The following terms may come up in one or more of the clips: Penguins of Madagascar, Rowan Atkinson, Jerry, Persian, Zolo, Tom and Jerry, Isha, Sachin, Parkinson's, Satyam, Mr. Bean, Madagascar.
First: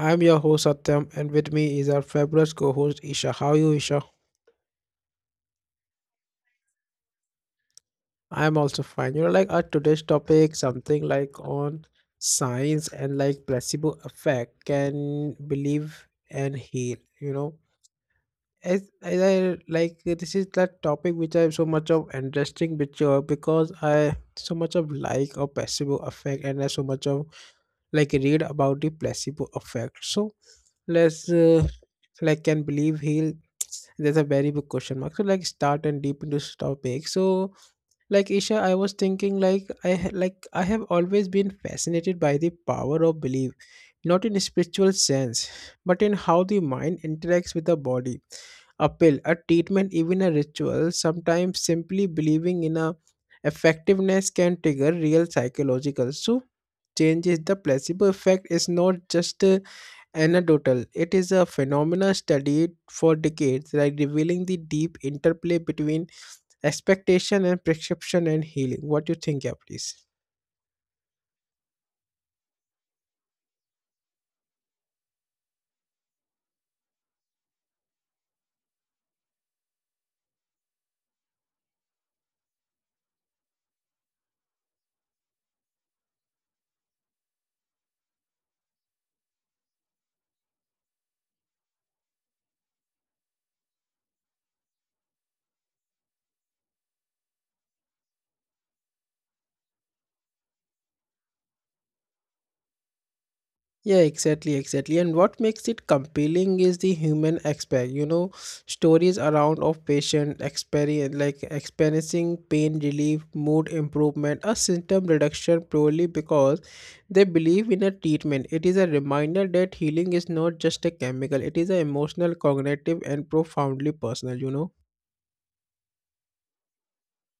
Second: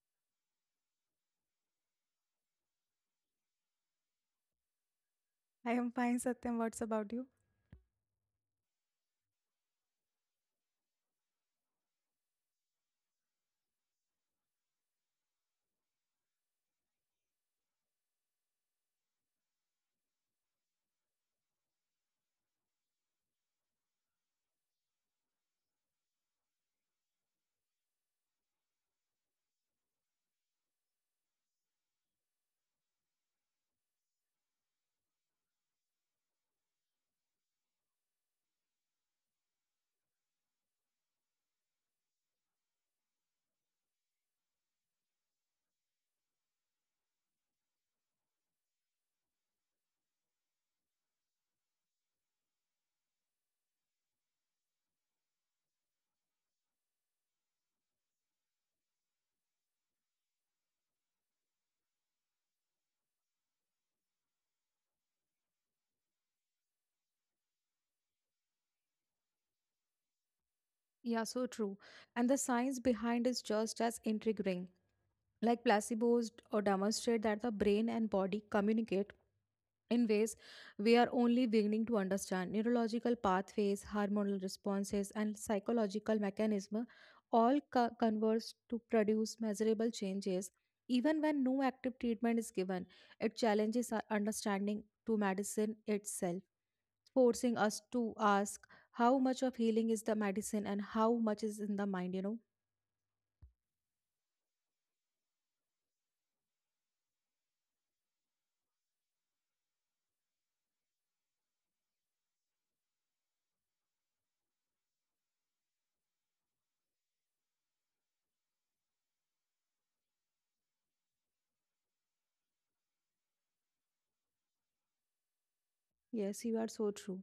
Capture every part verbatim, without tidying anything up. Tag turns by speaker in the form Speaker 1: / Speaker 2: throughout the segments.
Speaker 1: I'm your host Satyam and with me is our fabulous co-host Isha. How are you Isha?
Speaker 2: I am fine, Satyam. What's about you?
Speaker 1: I'm also fine. You know like our today's topic something like on science and like placebo effect can believe and heal, you know. As, as I like this is that topic which I have so much of interesting which uh, because I so much of like or placebo effect and I so much of like read about the placebo effect so let's uh, like can believe heal. There's a very big question mark so like start and deep into this topic so like Isha, I was thinking like i ha- like I have always been fascinated by the power of belief, not in a spiritual sense, but in how the mind interacts with the body. A pill, a treatment, even a ritual, sometimes simply believing in a effectiveness can trigger real psychological so changes. The placebo effect is not just uh, anecdotal. It is a phenomena studied for decades, like revealing the deep interplay between expectation and prescription and healing. What do you think, yeah, please?
Speaker 2: Yeah, so true. And the science behind is just as intriguing. Like placebos d- or demonstrate that the brain and body communicate in ways we are only beginning to understand. Neurological pathways, hormonal responses, and psychological mechanisms all co- converge to produce measurable changes. Even when no active treatment is given, it challenges our understanding to medicine itself. Forcing us to ask how much of healing is the medicine and how much is in the mind, you know?
Speaker 1: Yeah, exactly, exactly. And what makes it compelling is the human aspect. You know, stories around of patient experience, like experiencing pain relief, mood improvement, a symptom reduction purely because they believe in a treatment. It is a reminder that healing is not just a chemical; it is an emotional, cognitive, and profoundly personal. You know.
Speaker 2: Yes, you are so true.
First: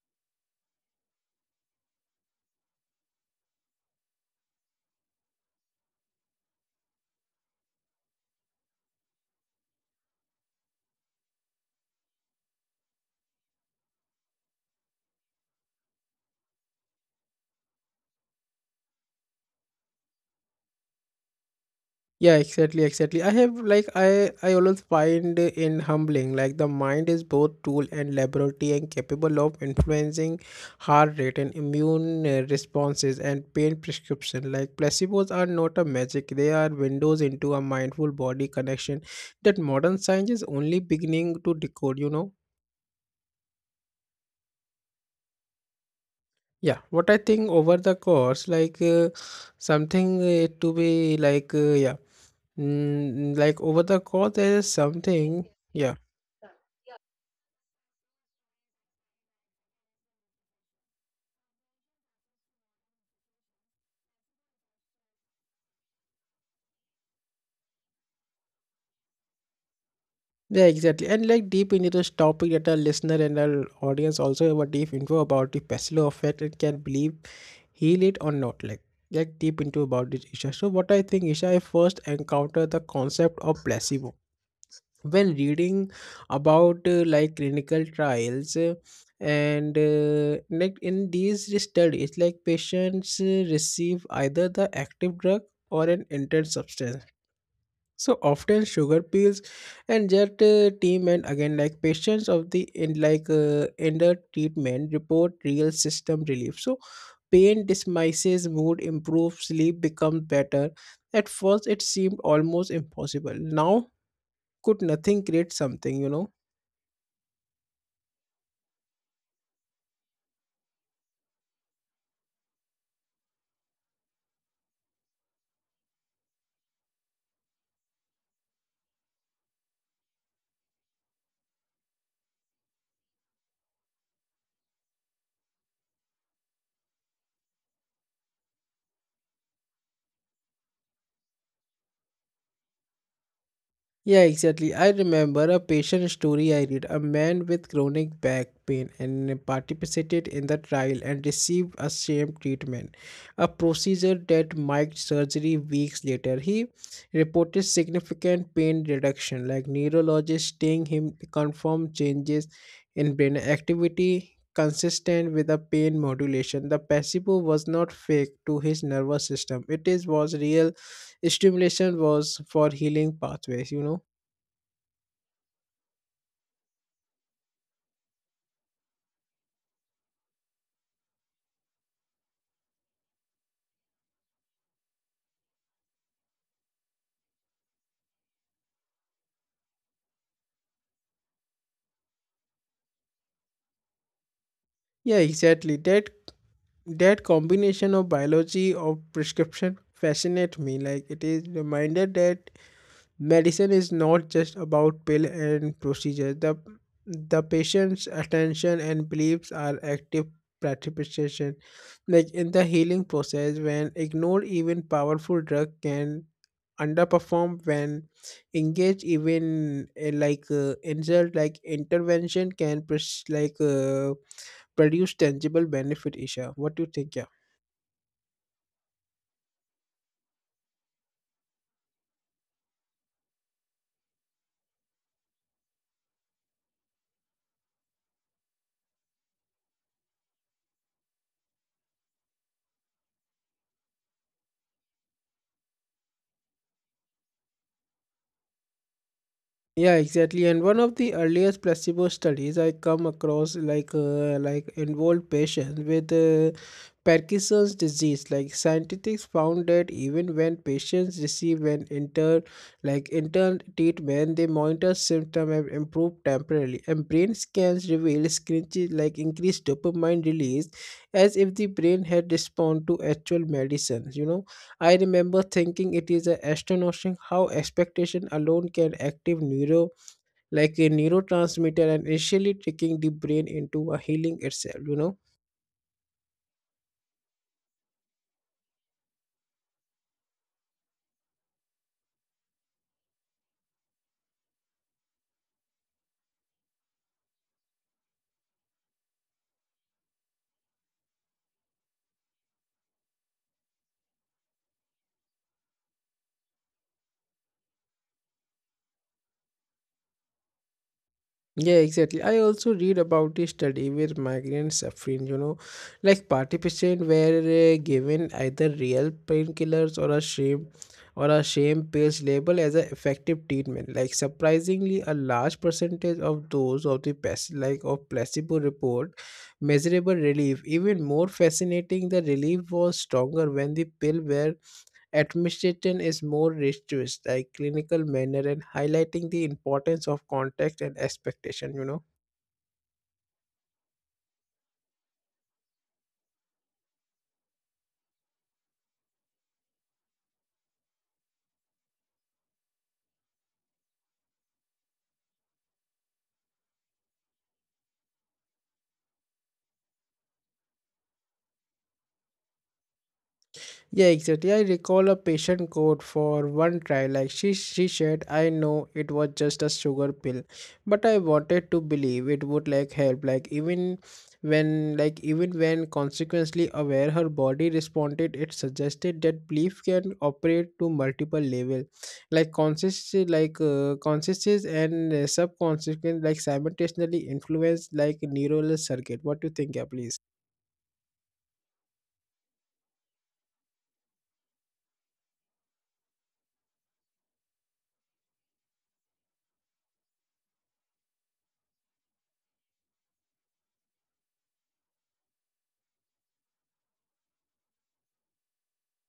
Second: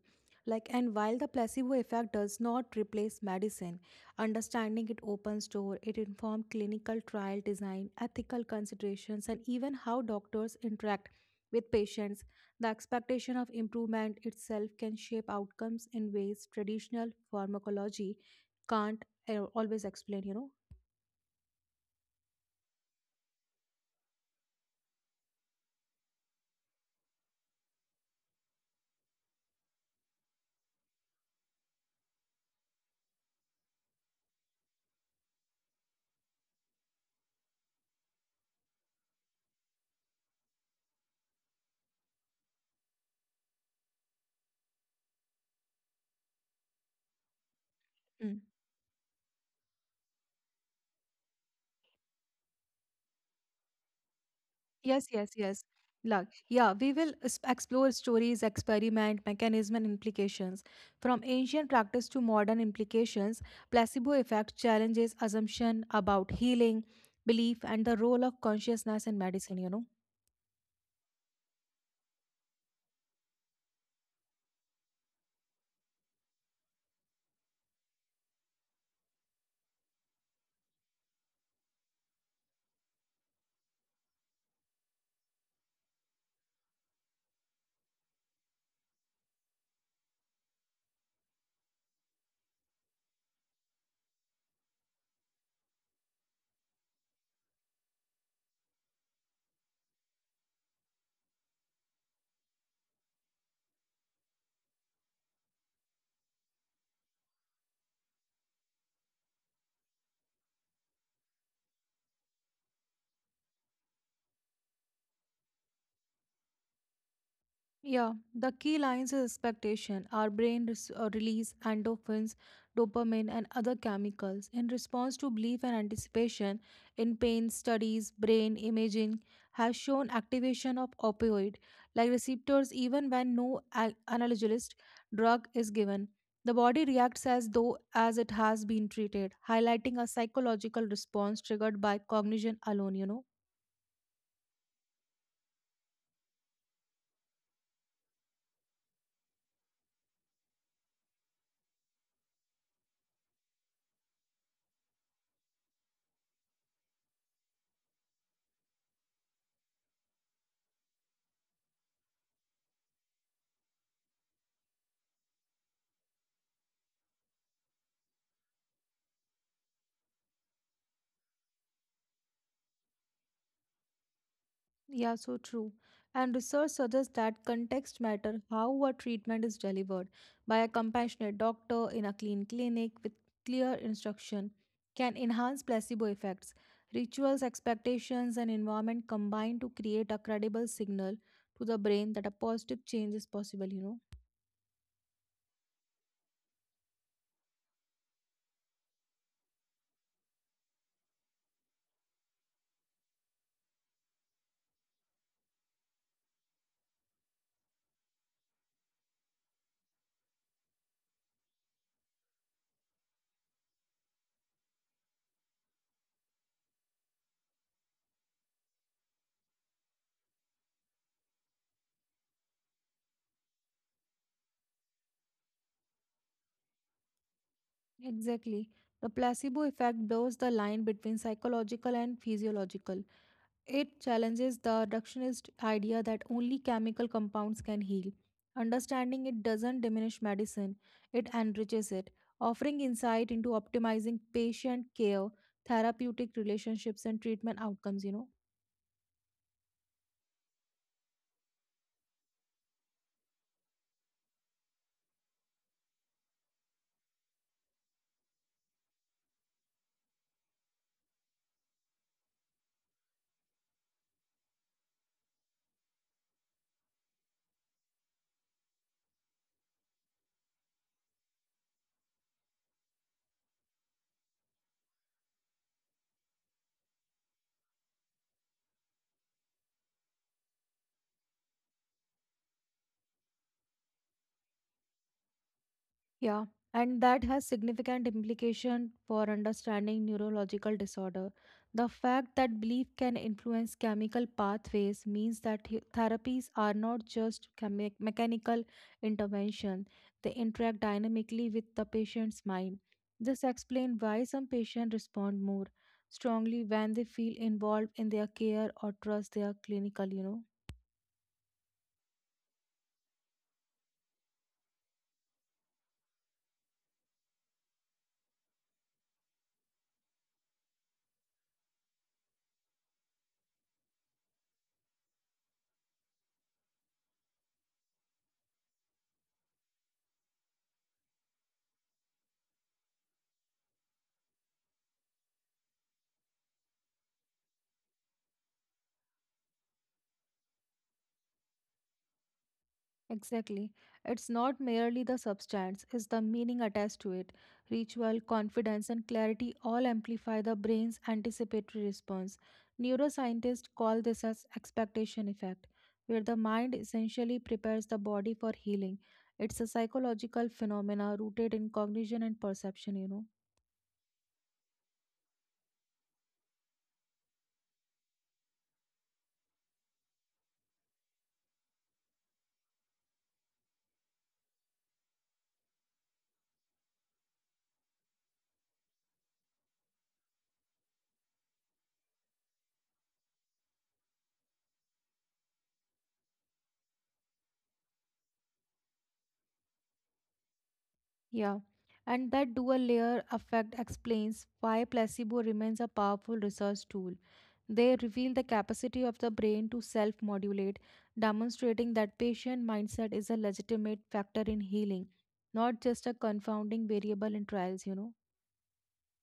Speaker 2: Like, and while the placebo effect does not replace medicine, understanding it opens door, it informs clinical trial design, ethical considerations, and even how doctors interact with patients. The expectation of improvement itself can shape outcomes in ways traditional pharmacology can't uh, always explain, you know?
Speaker 1: Yeah, exactly, exactly. I have like I I always find in humbling like the mind is both tool and laboratory and capable of influencing heart rate and immune uh, responses and pain prescription. Like placebos are not a magic; they are windows into a mindful body connection that modern science is only beginning to decode. You know. Yeah, what I think over the
Speaker 2: Mm.
Speaker 1: course, like uh, something uh, to be like uh, yeah, mm, like over the course there is
Speaker 2: Yes, yes,
Speaker 1: something.
Speaker 2: yes.
Speaker 1: Yeah.
Speaker 2: Like, yeah, we will es- explore stories, experiment, mechanism, and implications. From ancient practice to modern implications, placebo effect challenges assumption about healing, belief, and the role of consciousness in medicine, you know.
Speaker 1: Yeah, exactly. And like deep into this topic that our listener and our audience also have a deep info about the Peslow effect and can believe heal it or not. Like like deep into about this, Isha. So what I think, Isha, I first encountered the concept of placebo when reading about uh, like clinical trials uh, and uh, like in these studies like patients uh, receive either the active drug or an intense substance, so often sugar pills and jet uh, team, and again like patients of the in like uh, under treatment report real system relief. So pain dismisses, mood improves, sleep becomes better. At first it seemed almost impossible. Now could nothing create something, you know?
Speaker 2: Yeah, the key lines is expectation. Our brain res- uh, release endorphins, dopamine, and other chemicals in response to belief and anticipation. In pain studies, brain imaging has shown activation of opioid like receptors even when no a- analgesic drug is given. The body reacts as though as it has been treated, highlighting a psychological response triggered by cognition alone, you know.
Speaker 1: Yeah, exactly. I remember a patient story I read. A man with chronic back pain and participated in the trial and received a same treatment, a procedure that mimicked surgery weeks later. He reported significant pain reduction, like neurologists telling him confirmed changes in brain activity consistent with a pain modulation. The placebo was not fake to his nervous system. It is was real stimulation was for healing pathways, you know.
Speaker 2: Yeah, so true. And research suggests that context matter how a treatment is delivered by a compassionate doctor in a clean clinic with clear instruction can enhance placebo effects. Rituals, expectations, and environment combine to create a credible signal to the brain that a positive change is possible, you know.
Speaker 1: Yeah, exactly. That that combination of biology of prescription fascinate me. Like it is reminder that medicine is not just about pill and procedure. The the patient's attention and beliefs are active participation. Like in the healing process, when ignored, even powerful drug can underperform when engage, even uh, like uh, insult like intervention can pres- like uh, produce tangible benefit, Isha. What do you think? Yeah.
Speaker 2: Exactly. The placebo effect blurs the line between psychological and physiological. It challenges the reductionist idea that only chemical compounds can heal. Understanding it doesn't diminish medicine, it enriches it, offering insight into optimizing patient care, therapeutic relationships, and treatment outcomes, you know.
Speaker 1: Yeah, exactly. And one of the earliest placebo studies I come across, like uh, like involved patients with uh, Parkinson's disease. Like scientists found that even when patients receive an intern like intern treatment, they monitor symptom and improve temporarily. And brain scans reveal screenches like increased dopamine release, as if the brain had responded to actual medicines. You know, I remember thinking it is a astonishing how expectation alone can active neuro like a neurotransmitter and initially tricking the brain into a healing itself, you know.
Speaker 2: Yeah, and that has significant implication for understanding neurological disorder. The fact that belief can influence chemical pathways means that he- therapies are not just chemi- mechanical intervention, they interact dynamically with the patient's mind. This explains why some patients respond more strongly when they feel involved in their care or trust their clinical, you know.
Speaker 1: Yeah, exactly. I also read about the study where migraine suffering, you know, like participants were uh, given either real painkillers or a shame or a shame pills labeled as an effective treatment. Like surprisingly, a large percentage of those of the pes- like of placebo report measurable relief. Even more fascinating, the relief was stronger when the pill were Administration is more rigorous, like clinical manner and highlighting the importance of context and expectation, you know.
Speaker 2: Exactly. It's not merely the substance, it's the meaning attached to it. Ritual, confidence, and clarity all amplify the brain's anticipatory response. Neuroscientists call this as expectation effect, where the mind essentially prepares the body for healing. It's a psychological phenomena rooted in cognition and perception, you know.
Speaker 1: Yeah, exactly. I recall a patient quote for one trial. Like she, she said, I know it was just a sugar pill, but I wanted to believe it would like help. Like even when, like even when consequently aware, her body responded. It suggested that belief can operate to multiple level, like conscious, like uh, conscious and uh, subconscious, like simultaneously influence like neural circuit. What do you think, yeah, please?
Speaker 2: Yeah, and that dual layer effect explains why placebo remains a powerful research tool. They reveal the capacity of the brain to self modulate, demonstrating that patient mindset is a legitimate factor in healing, not just a confounding variable in trials, you know.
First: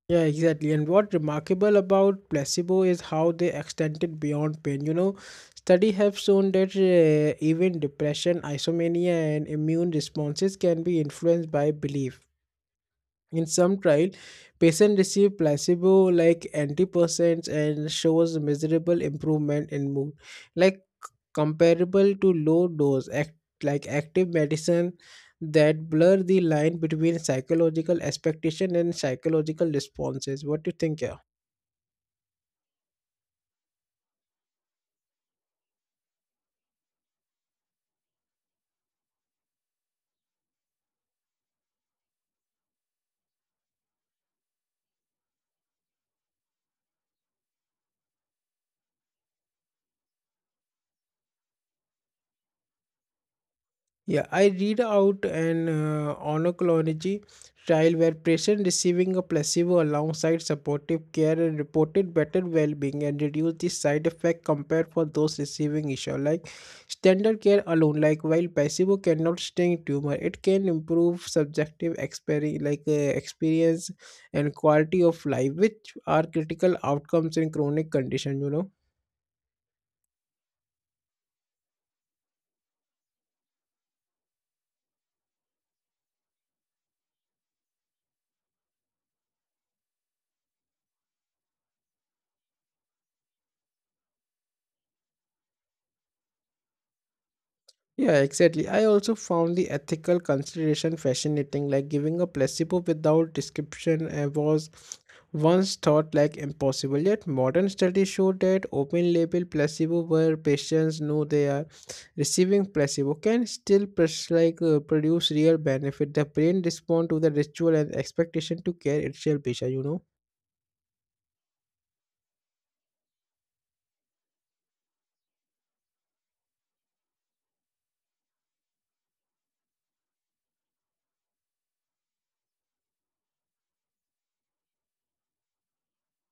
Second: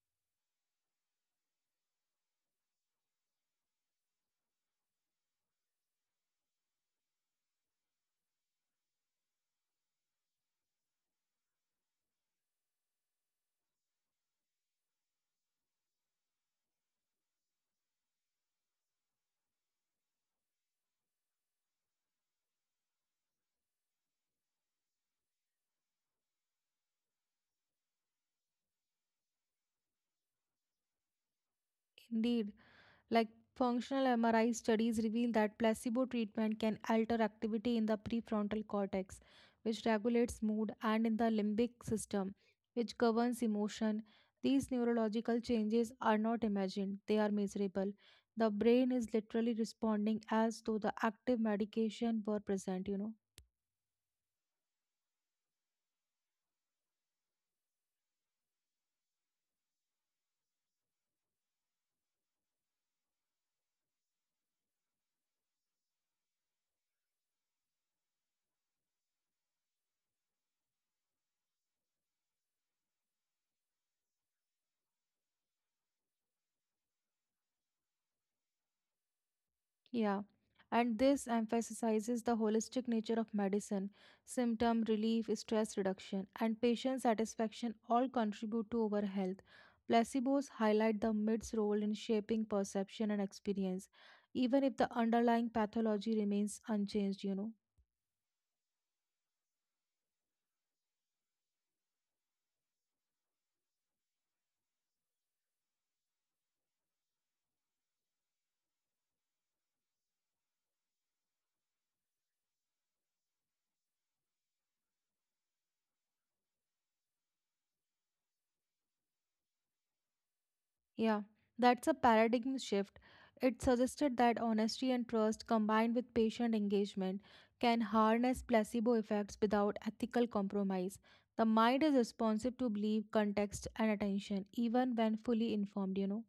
Speaker 1: Yeah, exactly. And what remarkable about placebo is how they extend it beyond pain. You know, studies have shown that uh, even depression, isomania, and immune responses can be influenced by belief. In some trial, patient receive placebo-like antidepressants and shows measurable improvement in mood, like comparable to low-dose act like active medicine that blur the line between psychological expectation and psychological responses. What do you think? Yeah.
Speaker 2: Indeed, like functional M R I studies reveal that placebo treatment can alter activity in the prefrontal cortex, which regulates mood, and in the limbic system, which governs emotion. These neurological changes are not imagined, they are measurable. The brain is literally responding as though the active medication were present, you know.
Speaker 1: Yeah, I read out an uh, oncology trial where patients receiving a placebo alongside supportive care and reported better well-being and reduced the side effect compared for those receiving issue like standard care alone. Like while placebo cannot sting tumor, it can improve subjective experience like uh, experience and quality of life, which are critical outcomes in chronic condition. You know.
Speaker 2: Yeah, and this emphasizes the holistic nature of medicine. Symptom relief, stress reduction, and patient satisfaction all contribute to our health. Placebos highlight the mid's role in shaping perception and experience, even if the underlying pathology remains unchanged, you know.
Speaker 1: Yeah, exactly. I also found the ethical consideration fascinating, like giving a placebo without description uh, was once thought like impossible. Yet modern studies show that open label placebo where patients know they are receiving placebo can still pres- like uh, produce real benefit. The brain respond to the ritual and expectation to care itself, Bisha, you know.
Speaker 2: Yeah, that's a paradigm shift. It suggested that honesty and trust combined with patient engagement can harness placebo effects without ethical compromise. The mind is responsive to belief, context, and attention, even when fully informed, you know?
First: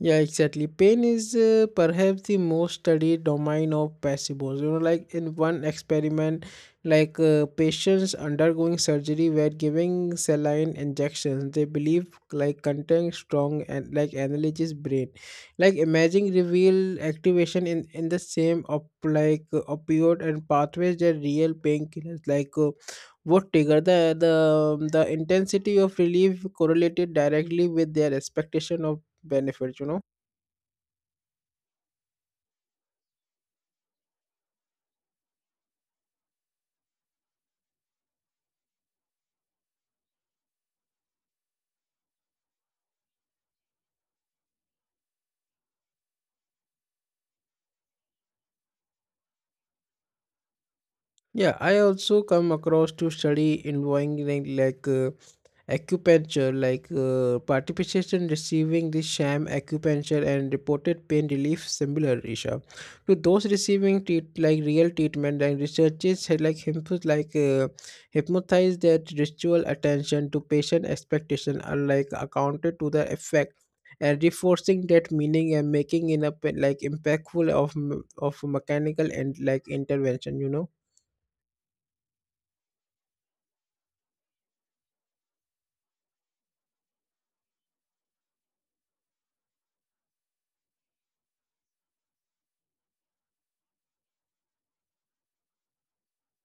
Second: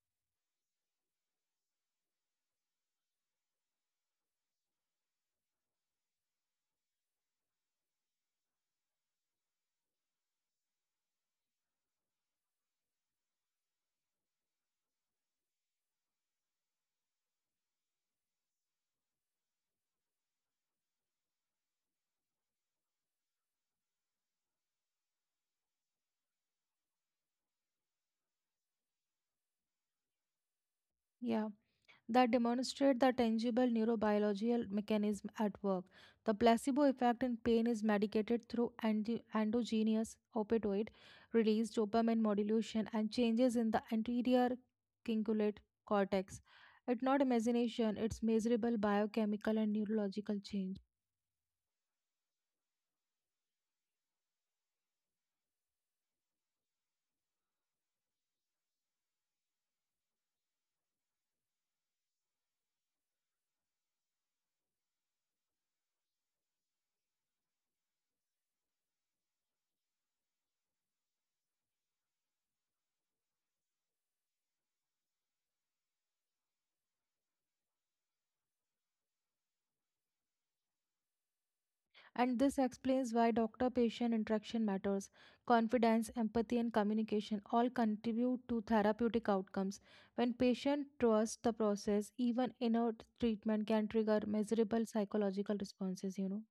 Speaker 1: Yeah, exactly. Pain is uh, perhaps the most studied domain of placebos. You know, like in one experiment, like uh, patients undergoing surgery were giving saline injections. They believe like containing strong and like analgesic brain, like imaging reveal activation in in the same op like uh, opioid and pathways that real painkillers like. Uh, would trigger the, the um, the intensity of relief correlated directly with their expectation of benefits, you know.
Speaker 2: Yeah, that demonstrate the tangible neurobiological mechanism at work. The placebo effect in pain is mediated through endo- endogenous opioid release, dopamine modulation, and changes in the anterior cingulate cortex. It's not imagination, it's measurable biochemical and neurological change.
Speaker 1: Yeah, I also come across to study involving like uh, acupuncture like uh, participation receiving the sham acupuncture and reported pain relief similar, Isha, to those receiving treat like real treatment, and researchers had like hypnotize like uh, hypnotize that ritual attention to patient expectation are like accounted to the effect and reinforcing that meaning and making in a pe- like impactful of m- of mechanical and like intervention, you know.
Speaker 2: And this explains why doctor patient interaction matters. Confidence, empathy, and communication all contribute to therapeutic outcomes. When patient trusts the process, even inert treatment can trigger measurable psychological responses, you know.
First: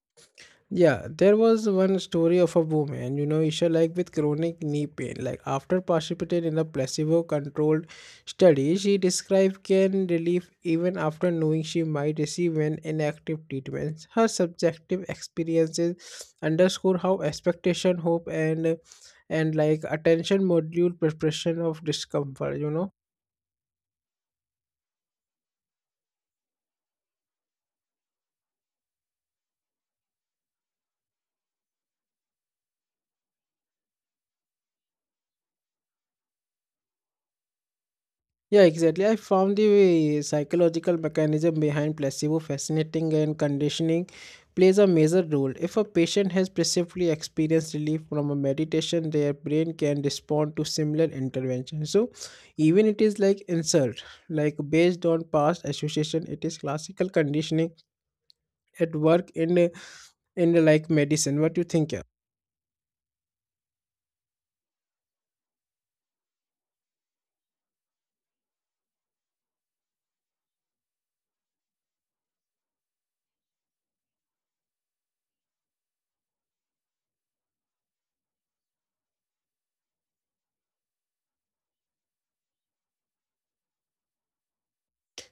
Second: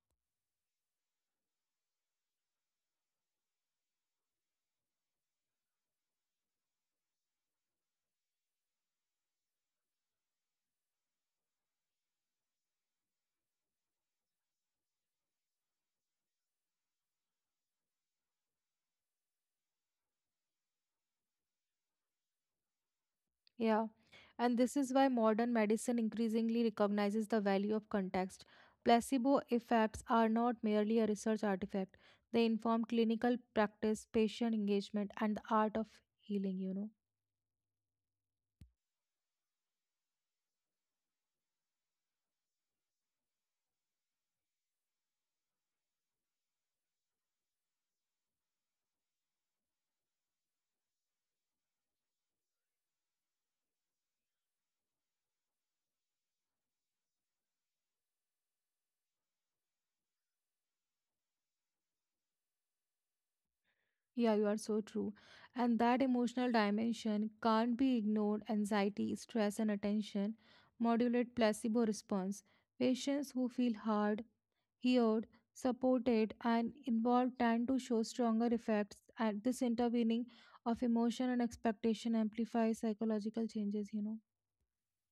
Speaker 1: Yeah, there was one story of a woman, you know, Isha, like with chronic knee pain. Like after participating in a placebo-controlled study, she described pain relief even after knowing she might receive an inactive treatment. Her subjective experiences underscore how expectation, hope, and and like attention module preparation of discomfort. You know,
Speaker 2: Yeah. And this is why modern medicine increasingly recognizes the value of context. Placebo effects are not merely a research artifact, they inform clinical practice, patient engagement, and the art of healing, you know.
Speaker 1: yeah, exactly. I found the psychological mechanism behind placebo fascinating and conditioning plays a major role. If a patient has previously experienced relief from a meditation, their brain can respond to similar intervention. So even it is like insult, like based on past association, it is classical conditioning at work in in like medicine. What you think? Yeah?
Speaker 2: Yeah, you are so true. And that emotional dimension can't be ignored. Anxiety, stress, and attention modulate placebo response. Patients who feel heard, heard, supported, and involved tend to show stronger effects. And this intervening of emotion and expectation amplifies psychological changes, you know.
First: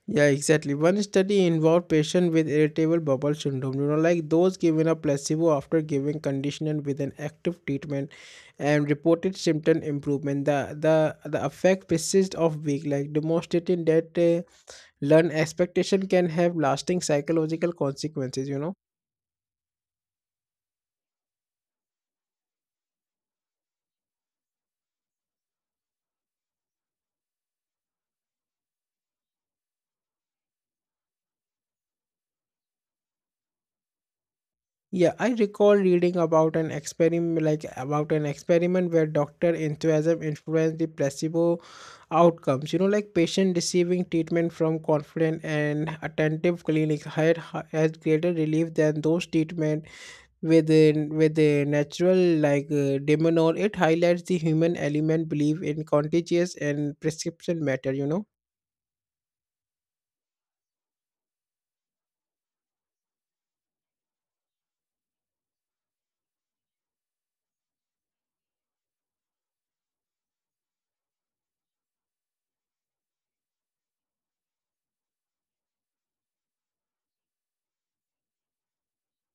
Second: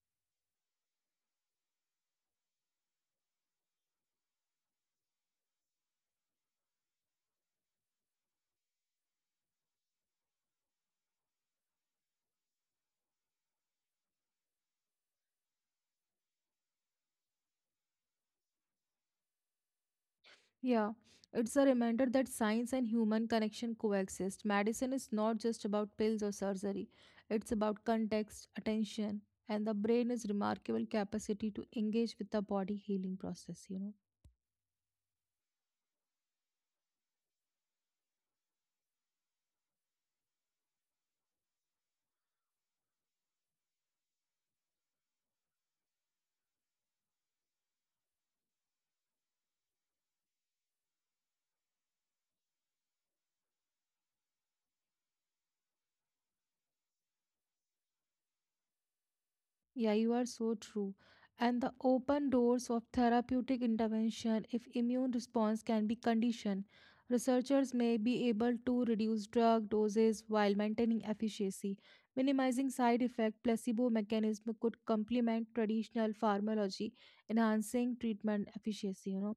Speaker 1: Yeah, exactly. One study involved patients with irritable bowel syndrome, you know, like those given a placebo after giving conditioning with an active treatment and reported symptom improvement. The the, the effect persists of week, like demonstrating that uh, learned expectation can have lasting psychological consequences, you know.
Speaker 2: Yeah, it's a reminder that science and human connection coexist. Medicine is not just about pills or surgery, it's about context, attention, and the brain is remarkable capacity to engage with the body healing process, you know.
Speaker 1: Yeah, I recall reading about an experiment like about an experiment where doctor enthusiasm influenced the placebo outcomes. You know, like patient receiving treatment from confident and attentive clinics had hi- had greater relief than those treatment with a- with a natural like uh, demonol. It highlights the human element belief in contagious and prescription matter. You know.
Speaker 2: Yeah, you are so true. And the open doors of therapeutic intervention if immune response can be conditioned. Researchers may be able to reduce drug doses while maintaining efficacy. Minimizing side effects. Placebo mechanism could complement traditional pharmacology, enhancing treatment efficacy, you know.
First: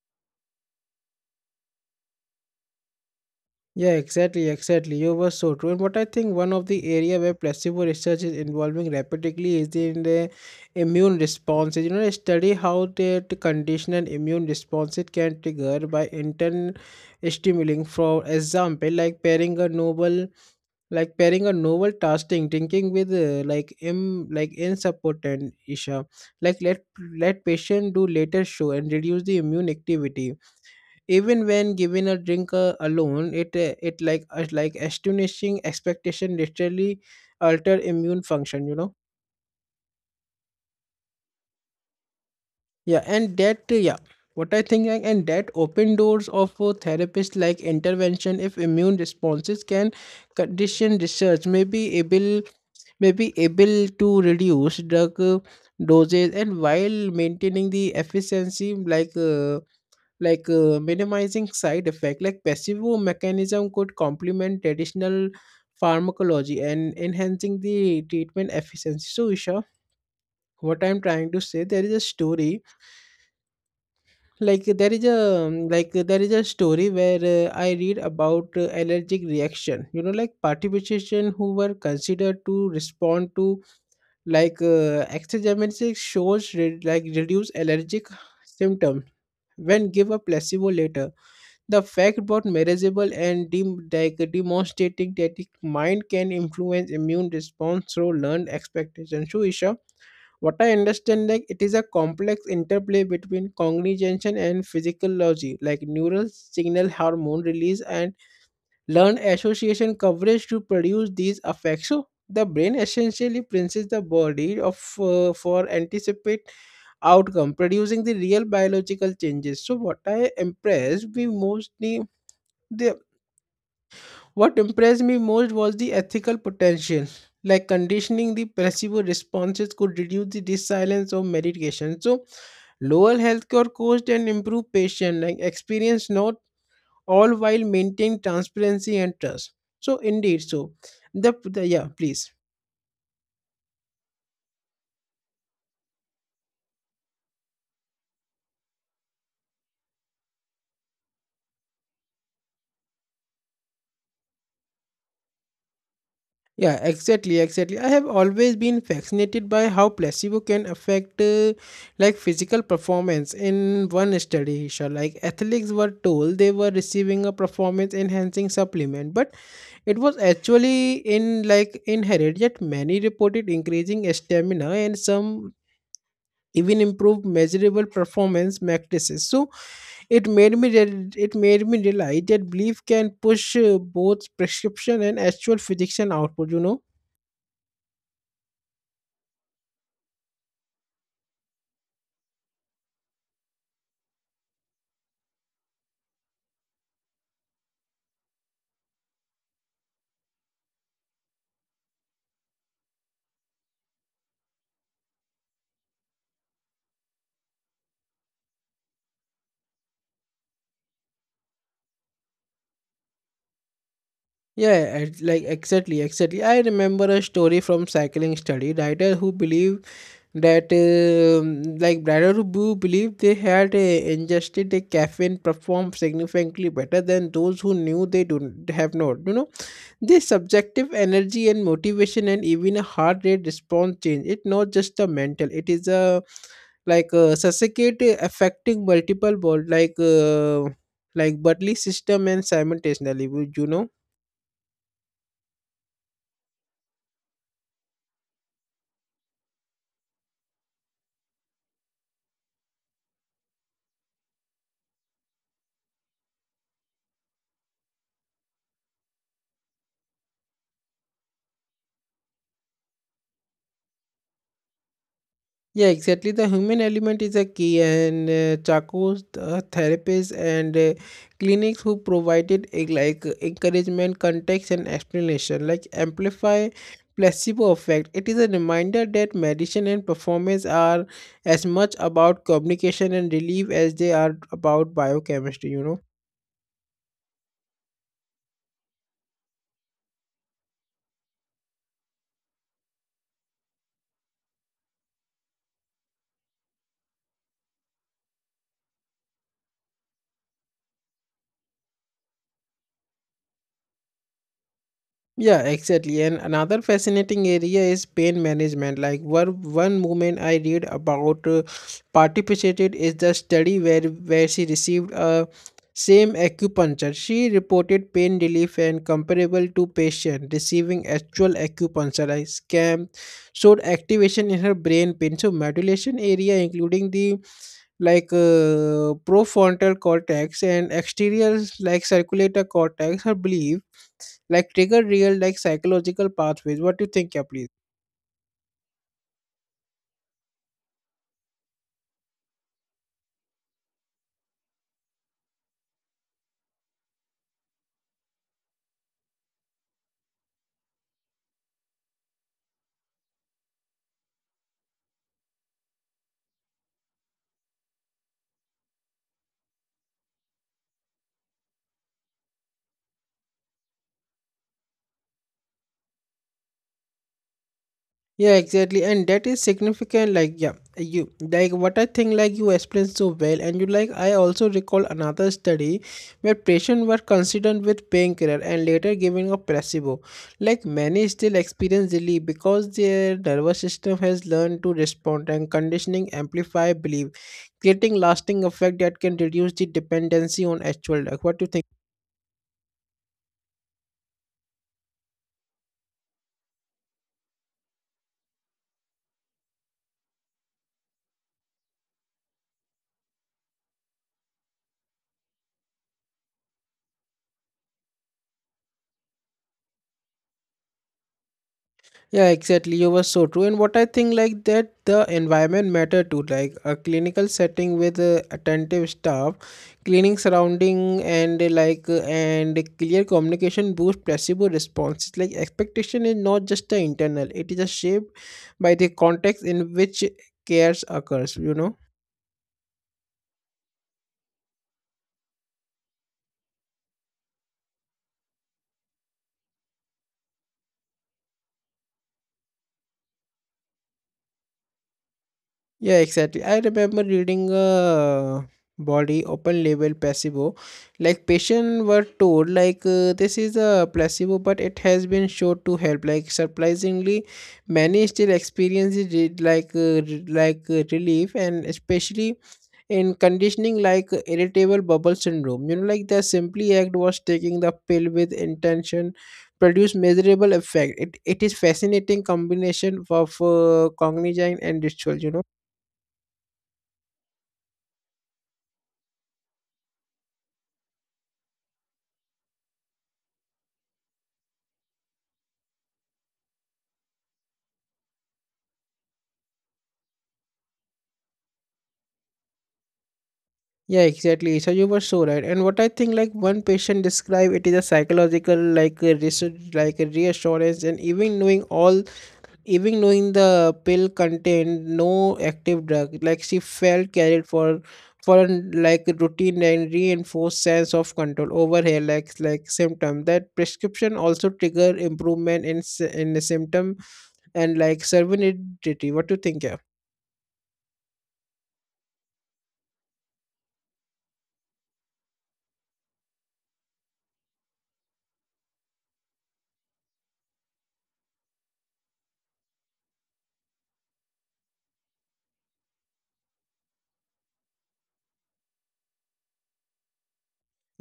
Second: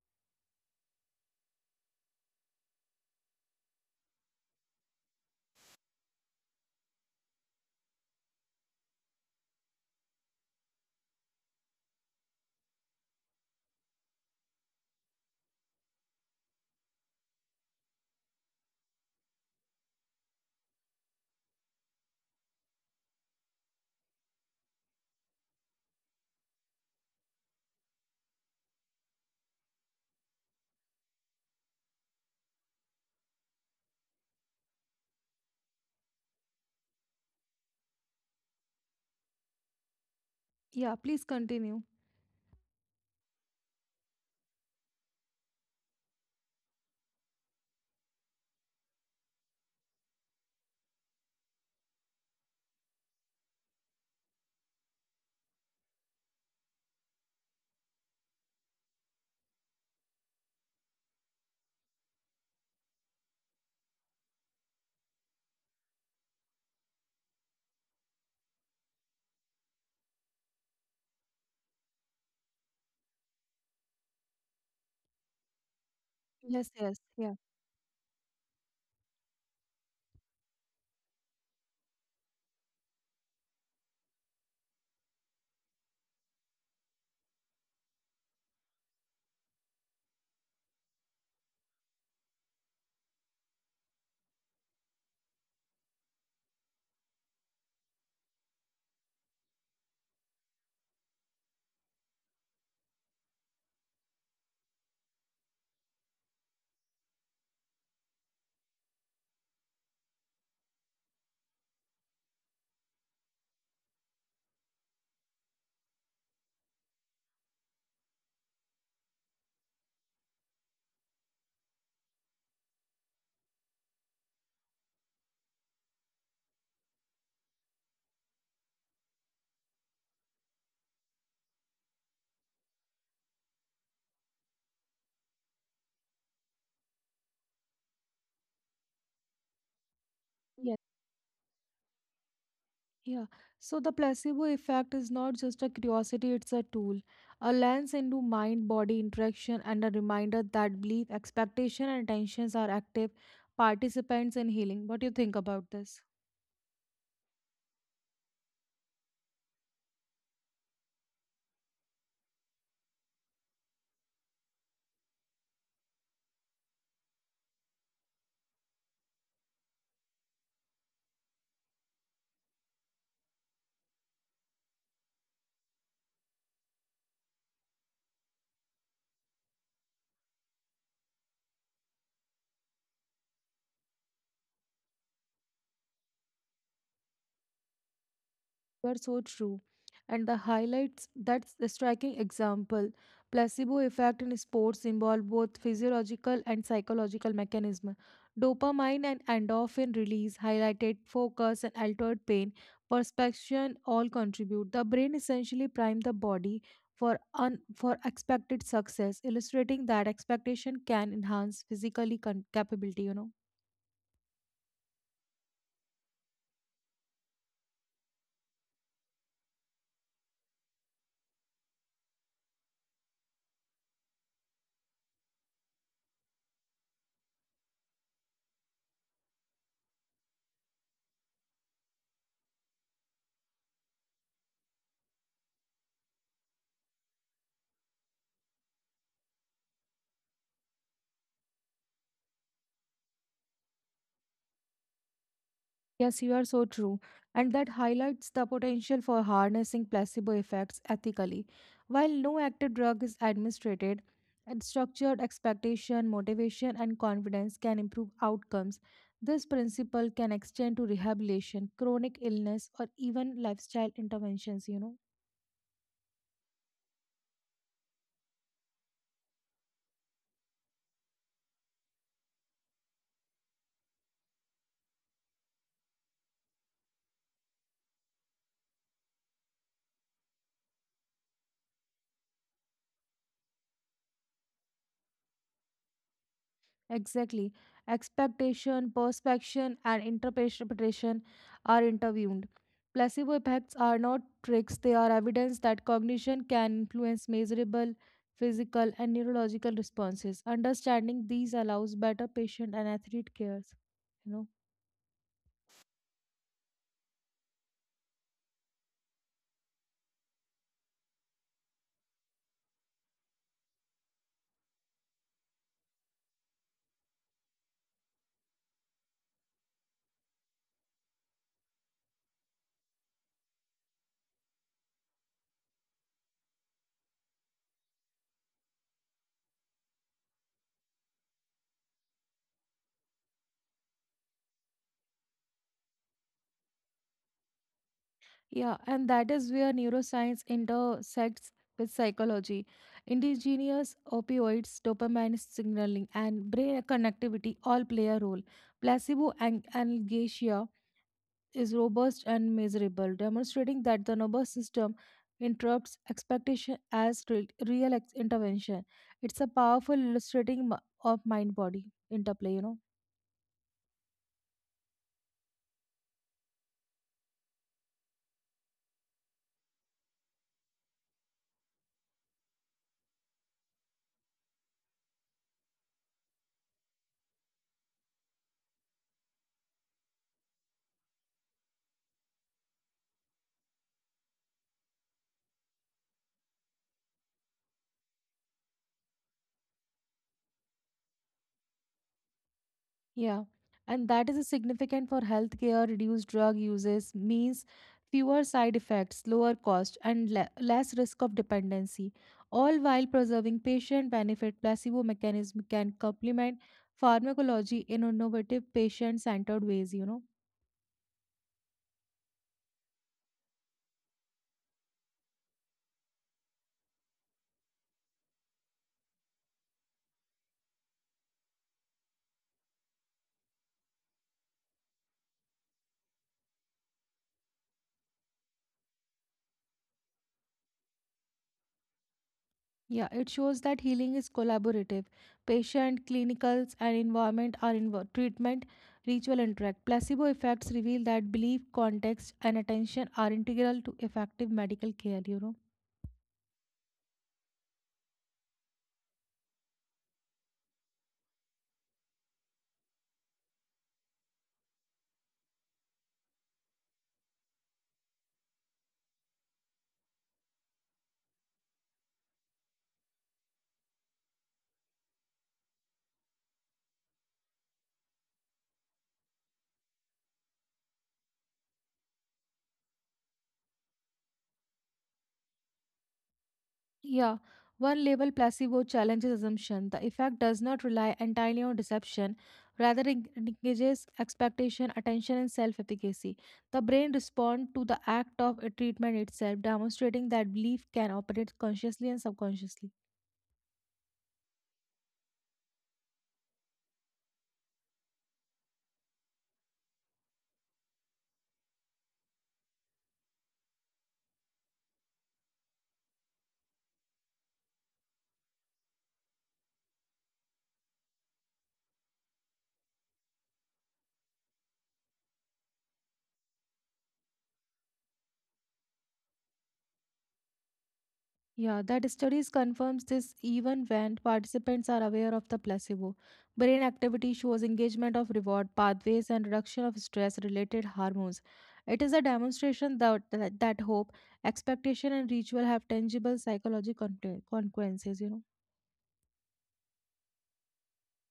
Speaker 1: Yeah, exactly, exactly. You were so true. And what I think one of the area where placebo research is involving rapidly is in the immune responses. You know, study how the the condition and immune responses can trigger by intern stimulating. For example, like pairing a novel, like pairing a novel tasking, drinking with uh, like im like insupportant, Isha. Like let let patient do later show and reduce the immune activity even when given a drink uh, alone, it uh, it, like uh, like astonishing expectation literally alter immune function, you know
Speaker 2: Yeah, please continue.
Speaker 1: yeah. And that uh, yeah, what I think, like, and that open doors of uh, therapist like intervention. If immune responses can condition research, may be able may be able to reduce drug uh, doses and while maintaining the efficiency, like uh, like uh, minimizing side effect, like passive mechanism could complement traditional pharmacology and enhancing the treatment efficiency. So Isha, what I'm trying to say, there is a story, like there is a um, like there is a
Speaker 2: Yes,
Speaker 1: story
Speaker 2: yes,
Speaker 1: where
Speaker 2: yeah.
Speaker 1: uh, I read about uh, allergic reaction, you know like participants who were considered to respond to like uh, exogenous shows re- like reduce allergic symptoms when give a placebo later. The fact about manageable and dem- like demonstrating that the mind can influence immune response through learned expectation. So, Isha, what I understand, like, it is a complex interplay between cognition and physiology, like neural signal hormone release and learned association coverage to produce these effects. So, the brain essentially princes the body of uh, for anticipate outcome, producing the real biological changes. So what i impressed me mostly the, what impressed me most was the ethical potential. Like conditioning the placebo responses could reduce the resilience of medication. So, lower healthcare cost and improve patient like experience, not all, while maintain transparency and trust. So, indeed, so the, the yeah, please.
Speaker 2: Yeah, so the placebo effect is not just a curiosity, it's a tool, a lens into mind body interaction, and a reminder that belief, expectation, and intentions are active participants in healing. What do you think about this?
Speaker 1: Yeah, exactly, exactly. I have always been fascinated by how placebo can affect uh, like physical performance. In one study, Isha, like athletes were told they were receiving a performance enhancing supplement, but it was actually in like inherent. Yet many reported increasing stamina, and some even improved measurable performance metrics. So it made me re- it made me realize that belief can push uh, both prescription and actual physician output. You know.
Speaker 2: You are so true. And the highlights that's a striking example. Placebo effect in sports involve both physiological and psychological mechanism. Dopamine and endorphin release, highlighted focus and altered pain, perception all contribute. The brain essentially prime the body for un- for expected success, illustrating that expectation can enhance physically con- capability, you know.
Speaker 1: Yeah, ex- like exactly, exactly. I remember a story from cycling study. Writer who believed that, um Like writer who believed they had uh, ingested a caffeine performed significantly better than those who knew they don't have not. You know, this subjective energy and motivation and even a heart rate response change. It's not just a mental. It is a like uh, suffocate affecting multiple body like uh, like bodily system and simultaneously. Would you know?
Speaker 2: Yes, you are so true. And that highlights the potential for harnessing placebo effects ethically. While no active drug is administered, and structured expectation, motivation, and confidence can improve outcomes. This principle can extend to rehabilitation, chronic illness, or even lifestyle interventions, you know.
Speaker 1: Yeah, exactly. The human element is a key, and uh, Chaco's uh, therapists and uh, clinics who provided a, like, encouragement, context, and explanation, like amplify placebo effect. It is a reminder that medicine and performance are as much about communication and relief as they are about biochemistry, you know.
Speaker 2: Exactly. Expectation, perspection, and interpretation are intervened. Placebo effects are not tricks, they are evidence that cognition can influence measurable physical and neurological responses. Understanding these allows better patient and athlete cares, you know?
Speaker 1: Yeah, exactly. And another fascinating area is pain management. Like one one woman I read about uh, participated is the study where where she received a same acupuncture. She reported pain relief and comparable to patient receiving actual acupuncture. I scam showed activation in her brain pain. So modulation area including the like uh, profrontal cortex and exterior like circulator cortex. Her believed like trigger real like psychological pathways. What do you think? Yeah, please.
Speaker 2: Yeah, and that is where neuroscience intersects with psychology. Indigenous opioids, dopamine signaling, and brain connectivity all play a role. Placebo an- analgesia is robust and measurable, demonstrating that the nervous system interrupts expectation as re- real ex- intervention. It's a powerful illustrating m- of mind body interplay, you know.
Speaker 1: Yeah, exactly, and that is significant, like, yeah, you like what I think, like, you explained so well. And you like, I also recall another study where patients were considered with painkiller and later given a placebo, like many still experience relief because their nervous system has learned to respond, and conditioning amplify belief, creating lasting effect that can reduce the dependency on actual drug. What do you think?
Speaker 2: Yeah, and that is significant for healthcare. Reduced drug uses means fewer side effects, lower cost, and le- less risk of dependency, all while preserving patient benefit. Placebo mechanism can complement pharmacology in innovative patient-centered ways, you know.
Speaker 1: Yeah, exactly. You were so true. And what I think, like that the environment matter too. Like a clinical setting with uh, attentive staff, cleaning surrounding, and uh, like uh, and clear communication boost placebo responses. Like expectation is not just the internal; it is a shaped by the context in which cares occurs. You know.
Speaker 2: Yeah, it shows that healing is collaborative. Patient, clinicals, and environment are involved. Treatment, ritual interact. Placebo effects reveal that belief, context, and attention are integral to effective medical care, you know.
Speaker 1: Yeah, exactly. I remember reading a body open label placebo. Like patients were told, like, uh, this is a placebo, but it has been shown to help. Like surprisingly, many still experience it re- like uh, re- like uh, relief, and especially in conditioning like uh, irritable bubble syndrome. You know, like the simply act was taking the pill with intention produce measurable effect. It it is fascinating combination of uh, cognition and ritual. You know.
Speaker 2: Yeah, one label placebo challenges assumption. The effect does not rely entirely on deception, rather it engages expectation, attention, and self-efficacy. The brain responds to the act of a treatment itself, demonstrating that belief can operate consciously and subconsciously.
Speaker 1: Yeah, exactly. So you were so right. And what I think, like, one patient described it is a psychological, like a research, like a reassurance. And even knowing all, even knowing the pill contained no active drug, like she felt carried for, for an, like a routine, and reinforced sense of control over her like like symptom. That prescription also trigger improvement in s- in the symptom and like serenity. What do you think? Yeah.
Speaker 2: Yeah, that studies confirms this even when participants are aware of the placebo. Brain activity shows engagement of reward pathways and reduction of stress-related hormones. It is a demonstration that, that, that, hope, expectation, and ritual have tangible psychological conte- consequences, you know.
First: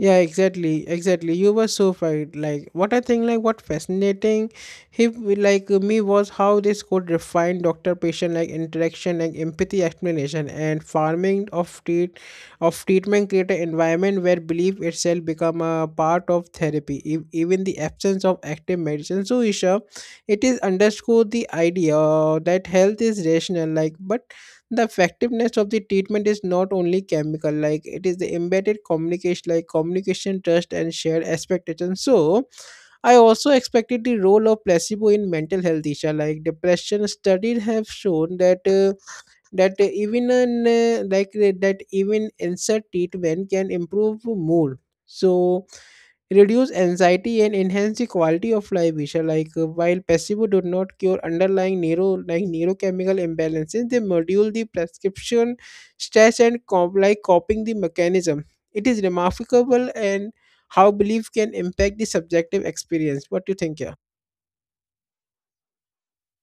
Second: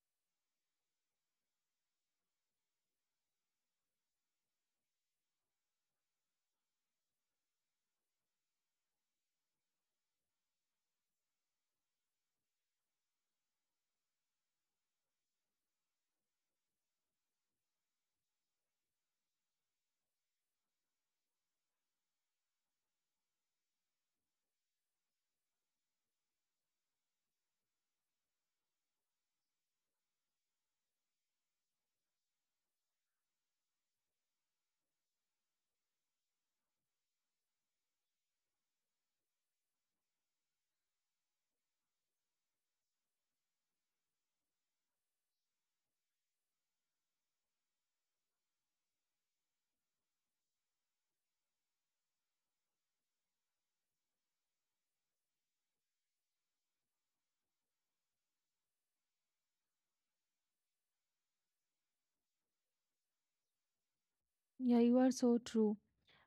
Speaker 1: Yeah, exactly, exactly. You were so right. Like what I think, like what fascinating, he like me was how this could refine doctor-patient like interaction and empathy explanation and farming of treat of treatment create an environment where belief itself become a part of therapy, e- even the absence of active medicine. So, Isha, it is underscore the idea that health is rational, like, but the effectiveness of the treatment is not only chemical, like it is the embedded communication, like communication trust and shared expectation. So I also expected the role of placebo in mental health issues like depression. Studies have shown that uh, that uh, even an, uh, like uh, that even insert treatment can improve mood, so reduce anxiety and enhance the quality of life, Isha. Like uh, while placebo do not cure underlying neuro like neurochemical imbalances, they module the prescription stress and cop- like coping the mechanism. It is remarkable, and how belief can impact the subjective experience. What do you think? Yeah?
Speaker 2: Yeah, you are so true.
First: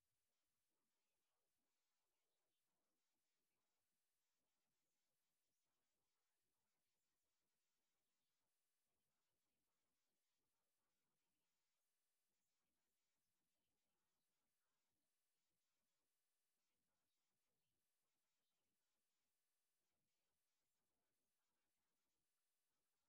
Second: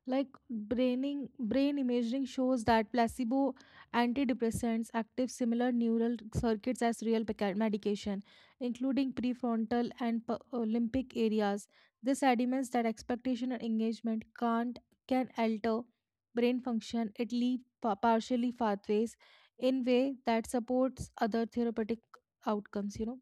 Speaker 2: Like braining, brain imaging shows that placebo antidepressants active similar neural circuits as real peca- medication, including prefrontal and p- uh, limbic areas. This admits that expectation and engagement can't can alter brain function. It leaves partially pathways in way that supports other therapeutic outcomes, you know.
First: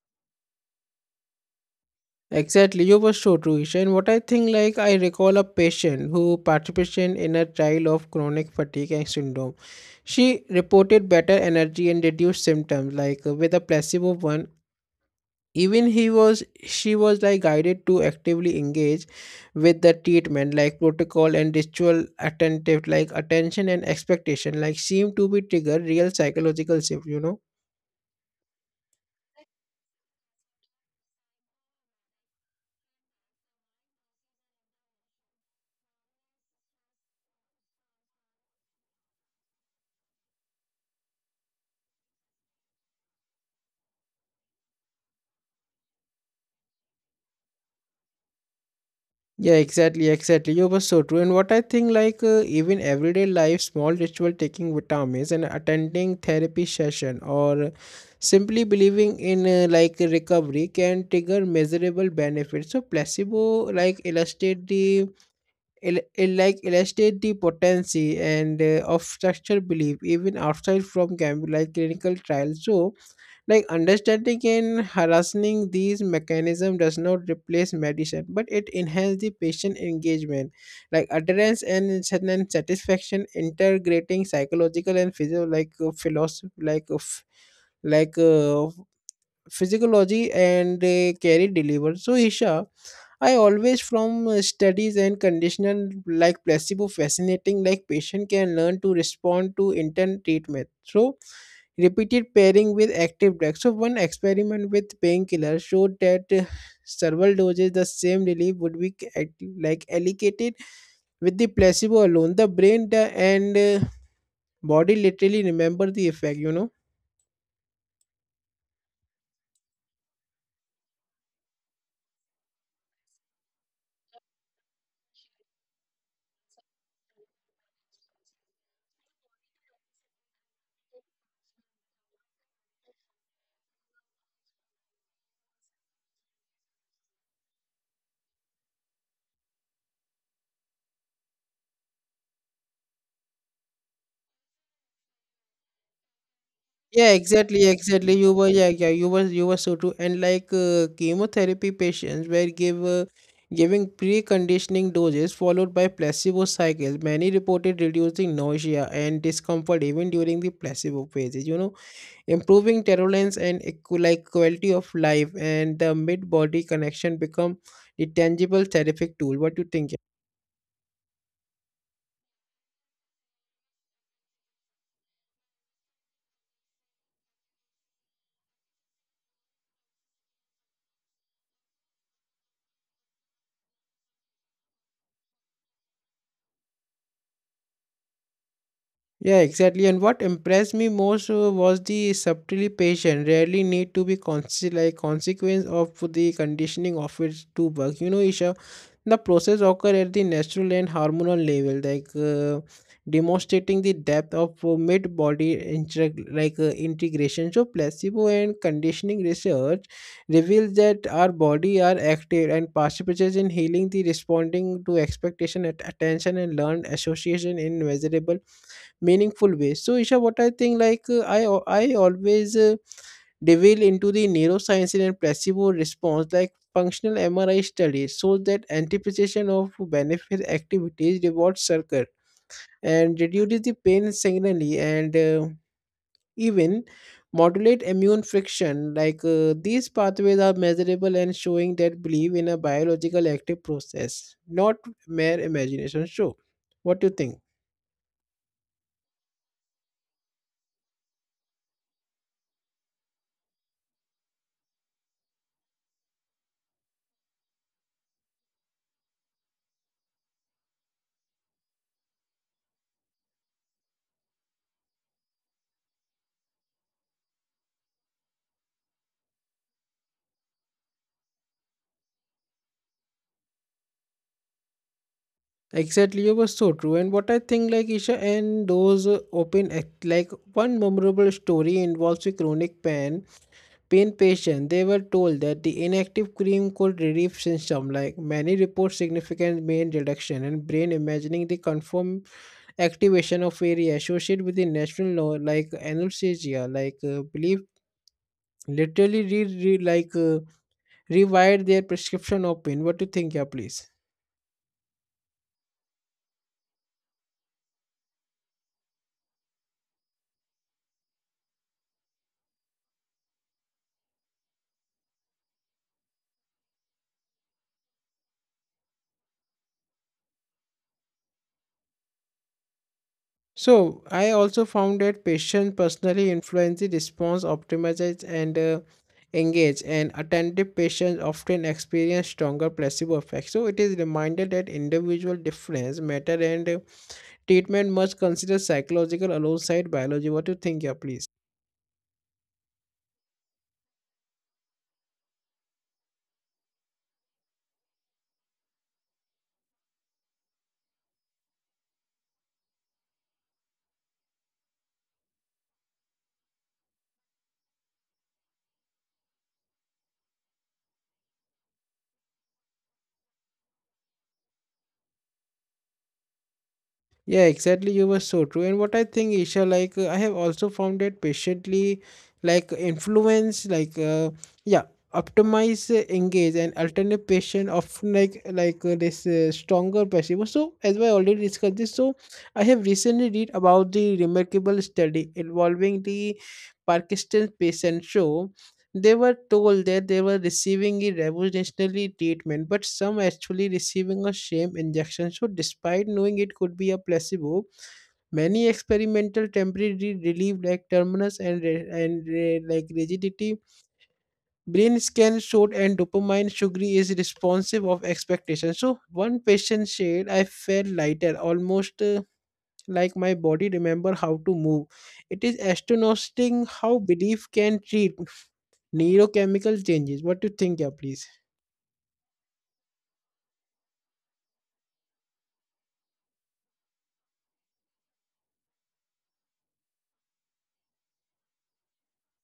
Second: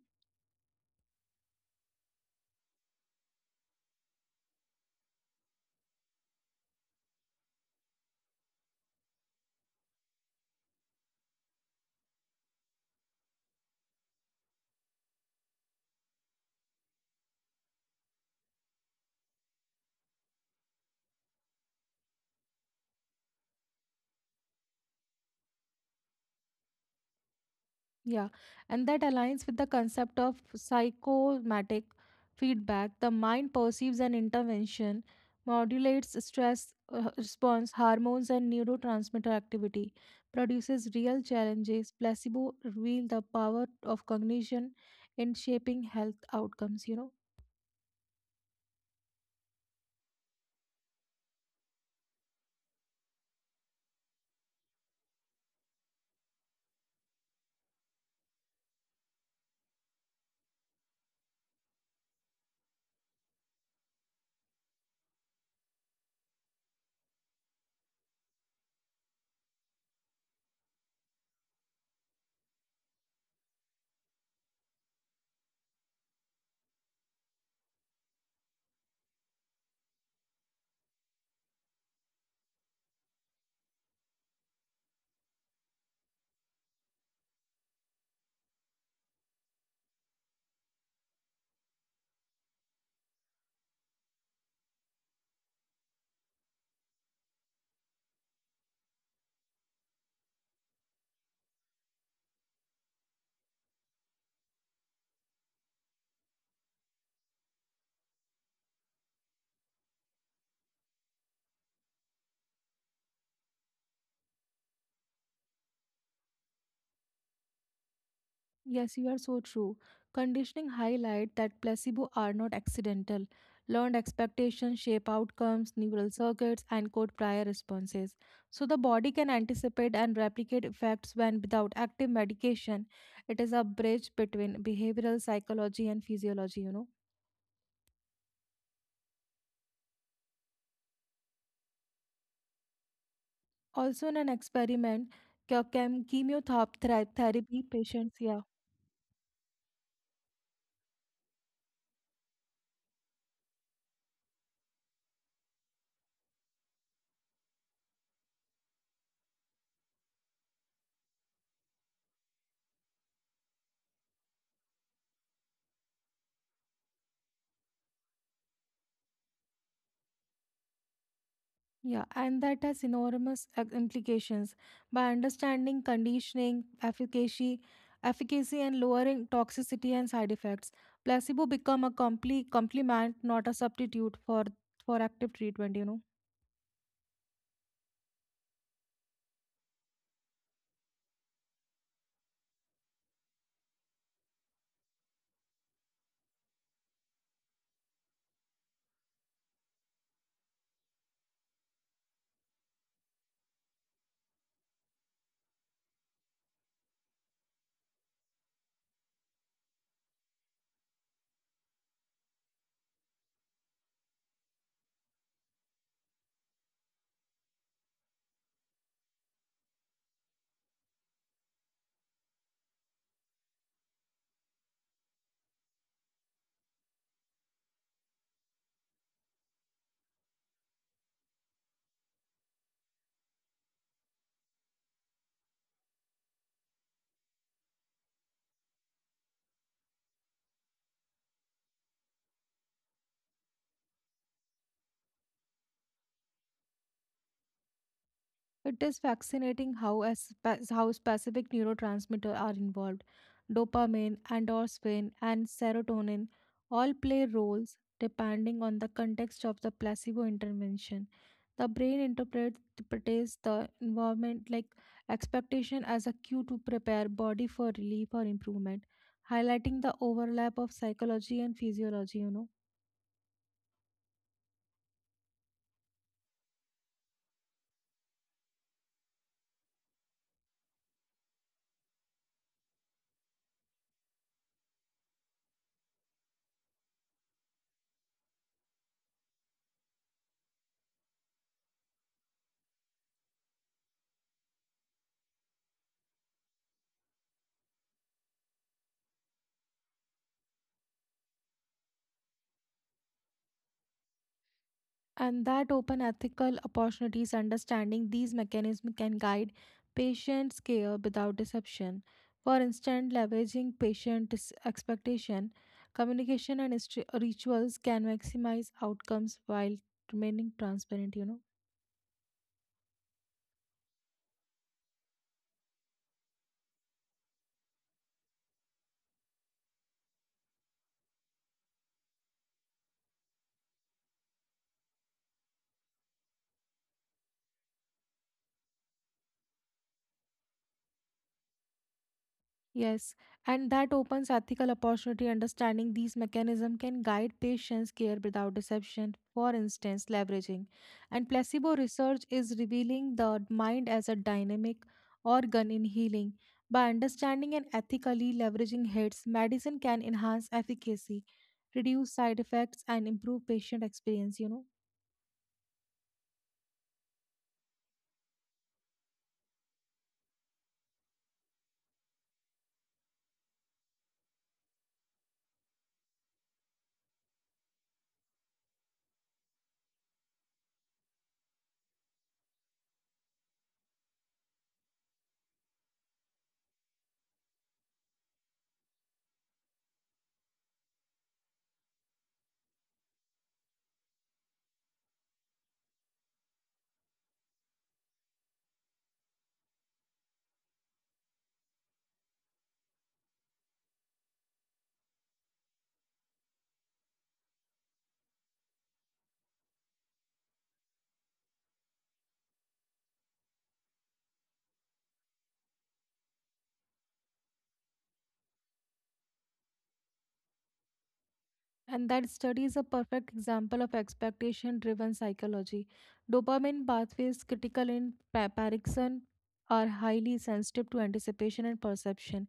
Speaker 1: Exactly, you were so true, Isha. And what I think, like, I recall a patient who participated in a trial of chronic fatigue and syndrome. She reported better energy and reduced symptoms, like uh, with a placebo one. Even he was, she was like guided to actively engage with the treatment, like protocol and ritual attentive, like attention and expectation, like seem to be trigger real psychological shift, you know.
Speaker 2: Yeah, and that aligns with the concept of psychomatic feedback. The mind perceives an intervention, modulates stress uh, response, hormones, and neurotransmitter activity, produces real challenges. Placebo reveal the power of cognition in shaping health outcomes, you know.
Speaker 1: Yeah, exactly, exactly. You were so true. And what I think, like, uh, even everyday life, small ritual taking vitamins and attending therapy session or simply believing in, uh, like, recovery can trigger measurable benefits. So placebo, like, illustrate the, il- il- like, illustrate the potency and uh, of structural belief, even outside from gam- like clinical trials. So like understanding and harassing these mechanisms does not replace medicine, but it enhances the patient engagement, like adherence and certain satisfaction, integrating psychological and physio like uh, philosophy like uh, f- like uh, physiology and uh, carry deliver. So Isha, I always from uh, studies and conditional like placebo fascinating, like patient can learn to respond to intent treatment. So repeated pairing with active drug. So one experiment with painkiller showed that uh, several doses the same relief would be act- like allocated with the placebo alone. The brain the, and uh, body literally remember the effect. You know.
Speaker 2: Yes, you are so true. Conditioning highlight that placebo are not accidental. Learned expectations shape outcomes, neural circuits, and code prior responses. So the body can anticipate and replicate effects when without active medication. It is a bridge between behavioral psychology and physiology, you know. Also in an experiment, chem
Speaker 1: Yeah,
Speaker 2: chemotherapy
Speaker 1: exactly, exactly.
Speaker 2: patients,
Speaker 1: You
Speaker 2: yeah.
Speaker 1: were yeah, yeah. You were you were so true. And like uh, chemotherapy patients were give uh, giving preconditioning doses followed by placebo cycles. Many reported reducing nausea and discomfort even during the placebo phases. You know, improving tolerance and equ- like quality of life, and the mid body connection become the tangible therapeutic tool. What do you think?
Speaker 2: Yeah, and that has enormous ac- implications. By understanding conditioning, efficacy, efficacy and lowering toxicity and side effects, placebo become a complete complement, not a substitute for for active treatment, you know.
Speaker 1: Yeah, exactly. And what impressed me most uh, was the subtly patient, rarely need to be conscious, like consequence of the conditioning of it to work. You know, Isha, the process occur at the natural and hormonal level, like uh, demonstrating the depth of uh, mid-body integ- like uh, integration. So, placebo and conditioning research reveals that our body are active and participates in healing, the responding to expectation, at attention, and learned association in measurable meaningful way. So, Isha, what I think, like uh, I al- I always uh, delve into the neuroscience and placebo response, like functional M R I studies, so that anticipation of benefit activities reward circuit and reduces the pain signally and uh, even modulate immune friction. Like uh, these pathways are measurable and showing that believe in a biological active process, not mere imagination show. What do you think?
Speaker 2: It is fascinating how as how specific neurotransmitter are involved. Dopamine, endorphin, and serotonin all play roles depending on the context of the placebo intervention. The brain interprets interprets the environment like expectation as a cue to prepare body for relief or improvement, highlighting the overlap of psychology and physiology, you know.
Speaker 1: Exactly, you were so true. And what I think, like, Isha, and those uh, open, act- like one memorable story involves a chronic pain pain patient. They were told that the inactive cream could relieve symptoms. Like many report significant pain reduction, and brain imagining the confirmed activation of area associated with the national law, like anesthesia. Like uh, believe literally re, re like uh, rewired their prescription of pain. What do you think? Yeah, please.
Speaker 2: And that open ethical opportunities understanding these mechanisms can guide patients' care without deception. For instance, leveraging patient dis- expectation, communication and hist- rituals can maximize outcomes while remaining transparent, you know.
Speaker 1: So I also found that patients personally influence the response, optimizes and uh, engage, and attentive patients often experience stronger placebo effect. So it is reminded that individual difference matter, and uh, treatment must consider psychological alongside biology. What do you think? Yeah, please.
Speaker 2: Yes, and that opens ethical opportunity. Understanding these mechanisms can guide patients' care without deception. For instance, leveraging and placebo research is revealing the mind as a dynamic organ in healing. By understanding and ethically leveraging hits, medicine can enhance efficacy, reduce side effects, and improve patient experience, you know.
Speaker 1: Yeah, exactly. You were so true. And what I think, Isha, like uh, I have also found that patiently, like influence, like uh, yeah, optimize, uh, engage, and alternate patient often like like uh, this uh, stronger placebo. So as I already discussed this, so I have recently read about the remarkable study involving the Parkinson's patient show they were told that they were receiving a revolutionary treatment, but some actually receiving a shame injection. So, despite knowing it could be a placebo, many experimental temporary relief like terminus and re- and re- like rigidity, brain scan showed and dopamine sugary is responsive of expectation. So, one patient said, "I felt lighter, almost." Uh, like my body remember how to move. It is astonishing how belief can treat neurochemical changes. What do you think? Yeah, please.
Speaker 2: And that study is a perfect example of expectation driven psychology. Dopamine pathways critical in pa- Parkinson are highly sensitive to anticipation and perception.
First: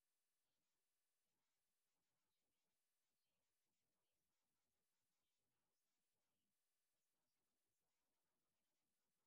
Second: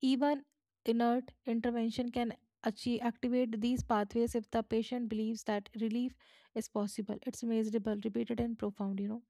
Speaker 2: Even inert intervention can achieve, activate these pathways if the patient believes that relief is possible. It's measurable, repeated, and profound, you know.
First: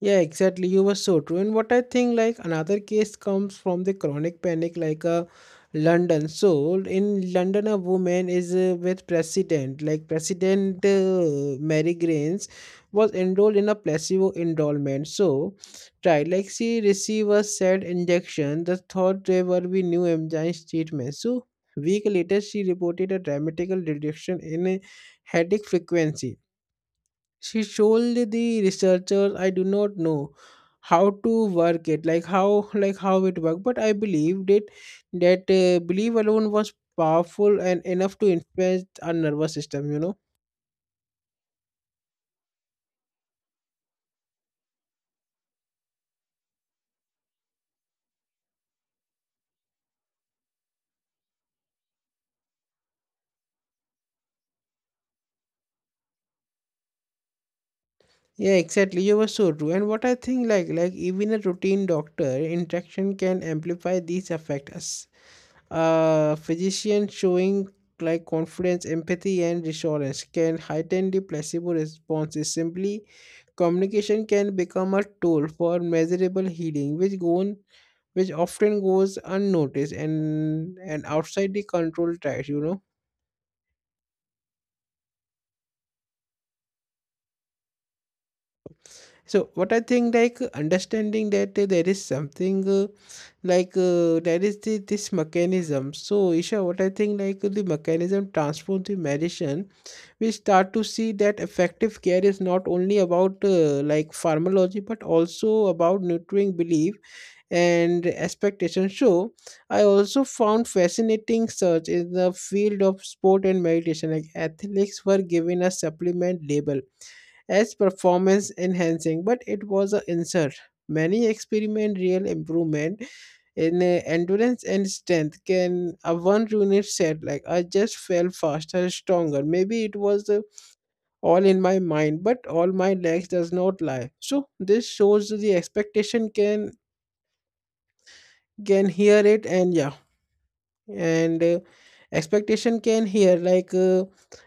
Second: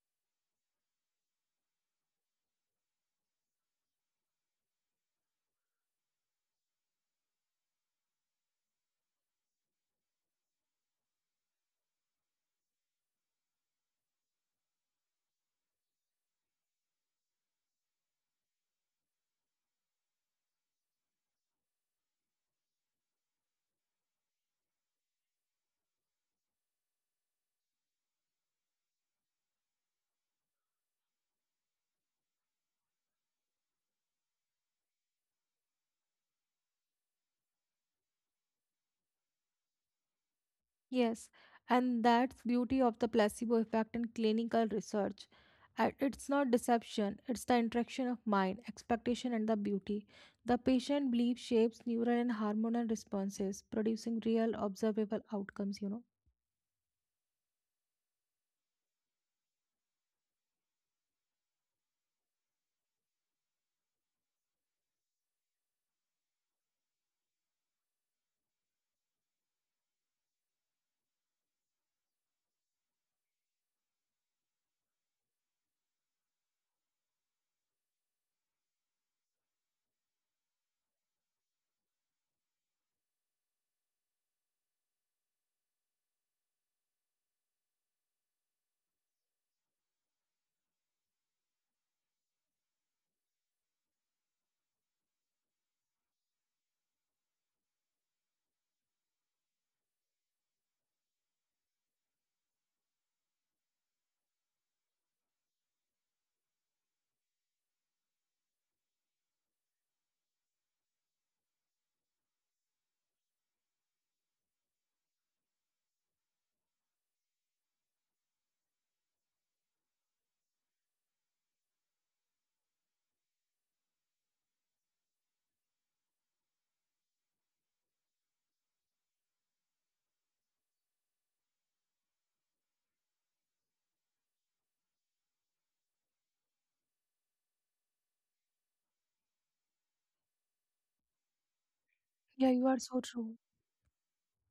Speaker 1: Yeah, exactly. You were so true. And what I think, like another case comes from the chronic panic, like uh, London. So in London, a woman is uh, with President, like President uh, Mary Grains, was enrolled in a placebo enrollment. So, right, like she received a said injection. The thought they were we new enzyme treatment. So week later, she reported a dramatical reduction in uh, headache frequency. She told the researchers, I do not know how to work it, like how, like how it worked, but I believed it, that uh, belief alone was powerful and enough to influence our nervous system, you know.
Speaker 2: Yes, and that's beauty of the placebo effect in clinical research. Uh, It's not deception, it's the interaction of mind, expectation, and the beauty. The patient belief shapes neural and hormonal responses, producing real observable outcomes, you know.
Speaker 1: Yeah, exactly. You were so true. And what I think, like like even a routine doctor interaction can amplify these effects. A physician showing like confidence, empathy, and reassurance can heighten the placebo responses. Simply, communication can become a tool for measurable healing, which gone, which often goes unnoticed and and outside the control trials. You know. So what I think, like understanding that uh, there is something uh, like uh, there is the, this mechanism. So Isha, what I think, like the mechanism transforms the medicine. We start to see that effective care is not only about uh, like pharmacology but also about nurturing belief and expectation. So I also found fascinating search in the field of sport and meditation. Like athletes were given a supplement label as performance enhancing but it was an insert. Many experiment real improvement in uh, endurance and strength. Can a one unit said, like I just felt faster, stronger, maybe it was uh, all in my mind, but all my legs does not lie. So this shows the expectation can can hear it. And yeah, and uh,
Speaker 2: Yeah, you are
Speaker 1: expectation
Speaker 2: so
Speaker 1: can
Speaker 2: true.
Speaker 1: hear, like uh,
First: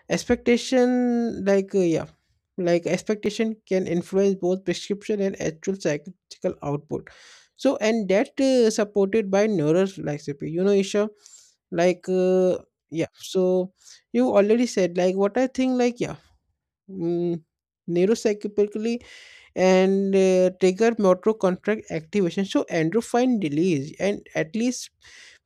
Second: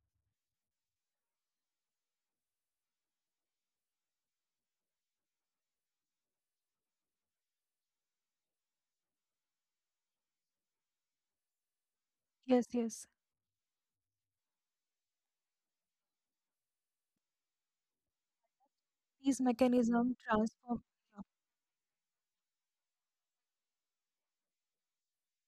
Speaker 1: expectation, like uh, yeah, like expectation can influence both prescription and actual psychological output. So and that uh, supported by neuroflexipy, you know, Isha, like uh,
Speaker 2: Yes, yes.
Speaker 1: yeah. So you already said, like what I think, like yeah. mm, neuropsychologically
Speaker 2: These mechanisms
Speaker 1: and uh,
Speaker 2: transform.
Speaker 1: trigger motor contract activation, so endorphin release and at least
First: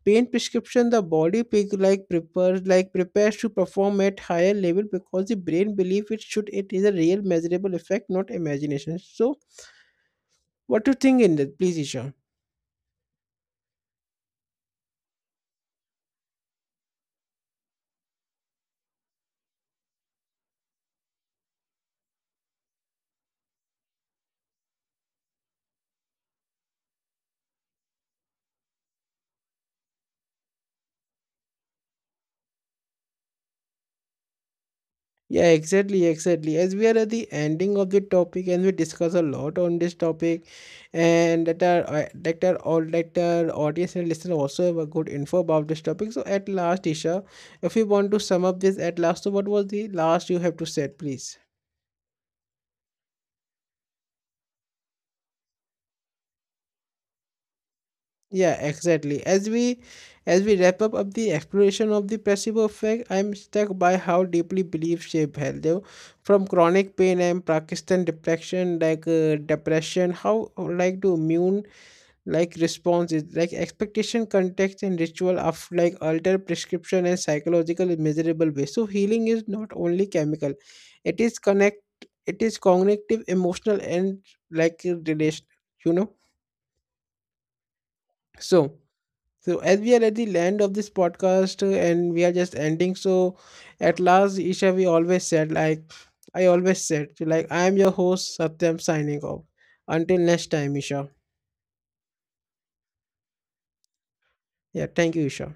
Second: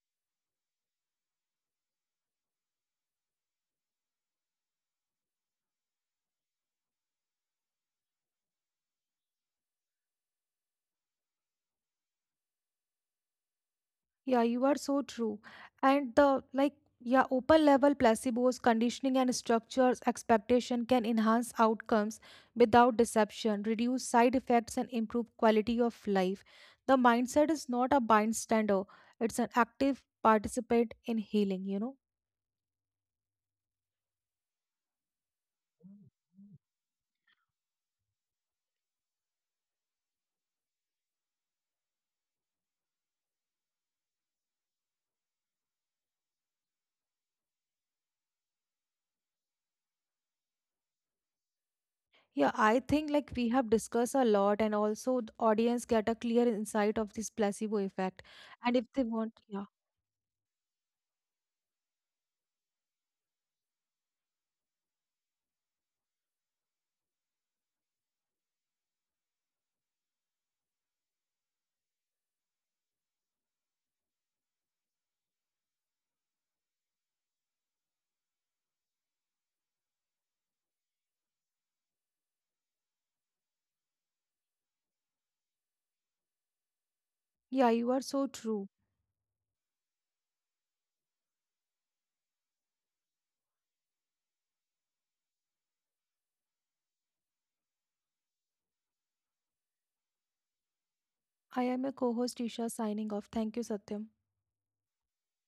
Speaker 1: pain prescription. The body pig, like prepares like prepares to perform at higher level, because the brain believe it should. It is a real measurable effect, not imagination. So what do you think in that, please, Isha?
Speaker 2: Yeah, you are so true. And the like, yeah, open level placebos, conditioning, and structures expectation can enhance outcomes without deception, reduce side effects, and improve quality of life. The mindset is not a bystander, it's an active participant in healing, you know.
Speaker 1: Yeah, exactly, exactly. As we are at the ending of the topic, and we discuss a lot on this topic, and that our uh, that our all that our audience and listener also have a good info about this topic. So at last, Isha, if you want to sum up this at last, so what was the last you have to said, please?
Speaker 2: Yeah, I think like we have discussed a lot, and also the audience get a clear insight of this placebo effect.
Speaker 1: Yeah,
Speaker 2: And if they
Speaker 1: exactly.
Speaker 2: want,
Speaker 1: As
Speaker 2: yeah,
Speaker 1: we as we wrap up, up the exploration of the placebo effect, I'm struck by how deeply beliefs shape health. Though. From chronic pain and Pakistan depression, like uh, depression, how like to immune like response, is like expectation context and ritual of like alter prescription and psychological in measurable way. So healing is not only chemical, it is connect, it is cognitive, emotional, and like relation, you know.
Speaker 2: yeah, you are so
Speaker 1: so
Speaker 2: true.
Speaker 1: so as we are at the end of this podcast, uh, and we are just ending. So at last, Isha, we always said, like I always said, like I am your host, Satyam, signing off. Until next time, Isha.
Speaker 2: I am a co-host Isha signing off. Thank you, Satyam.
Speaker 1: Yeah, thank you, Isha.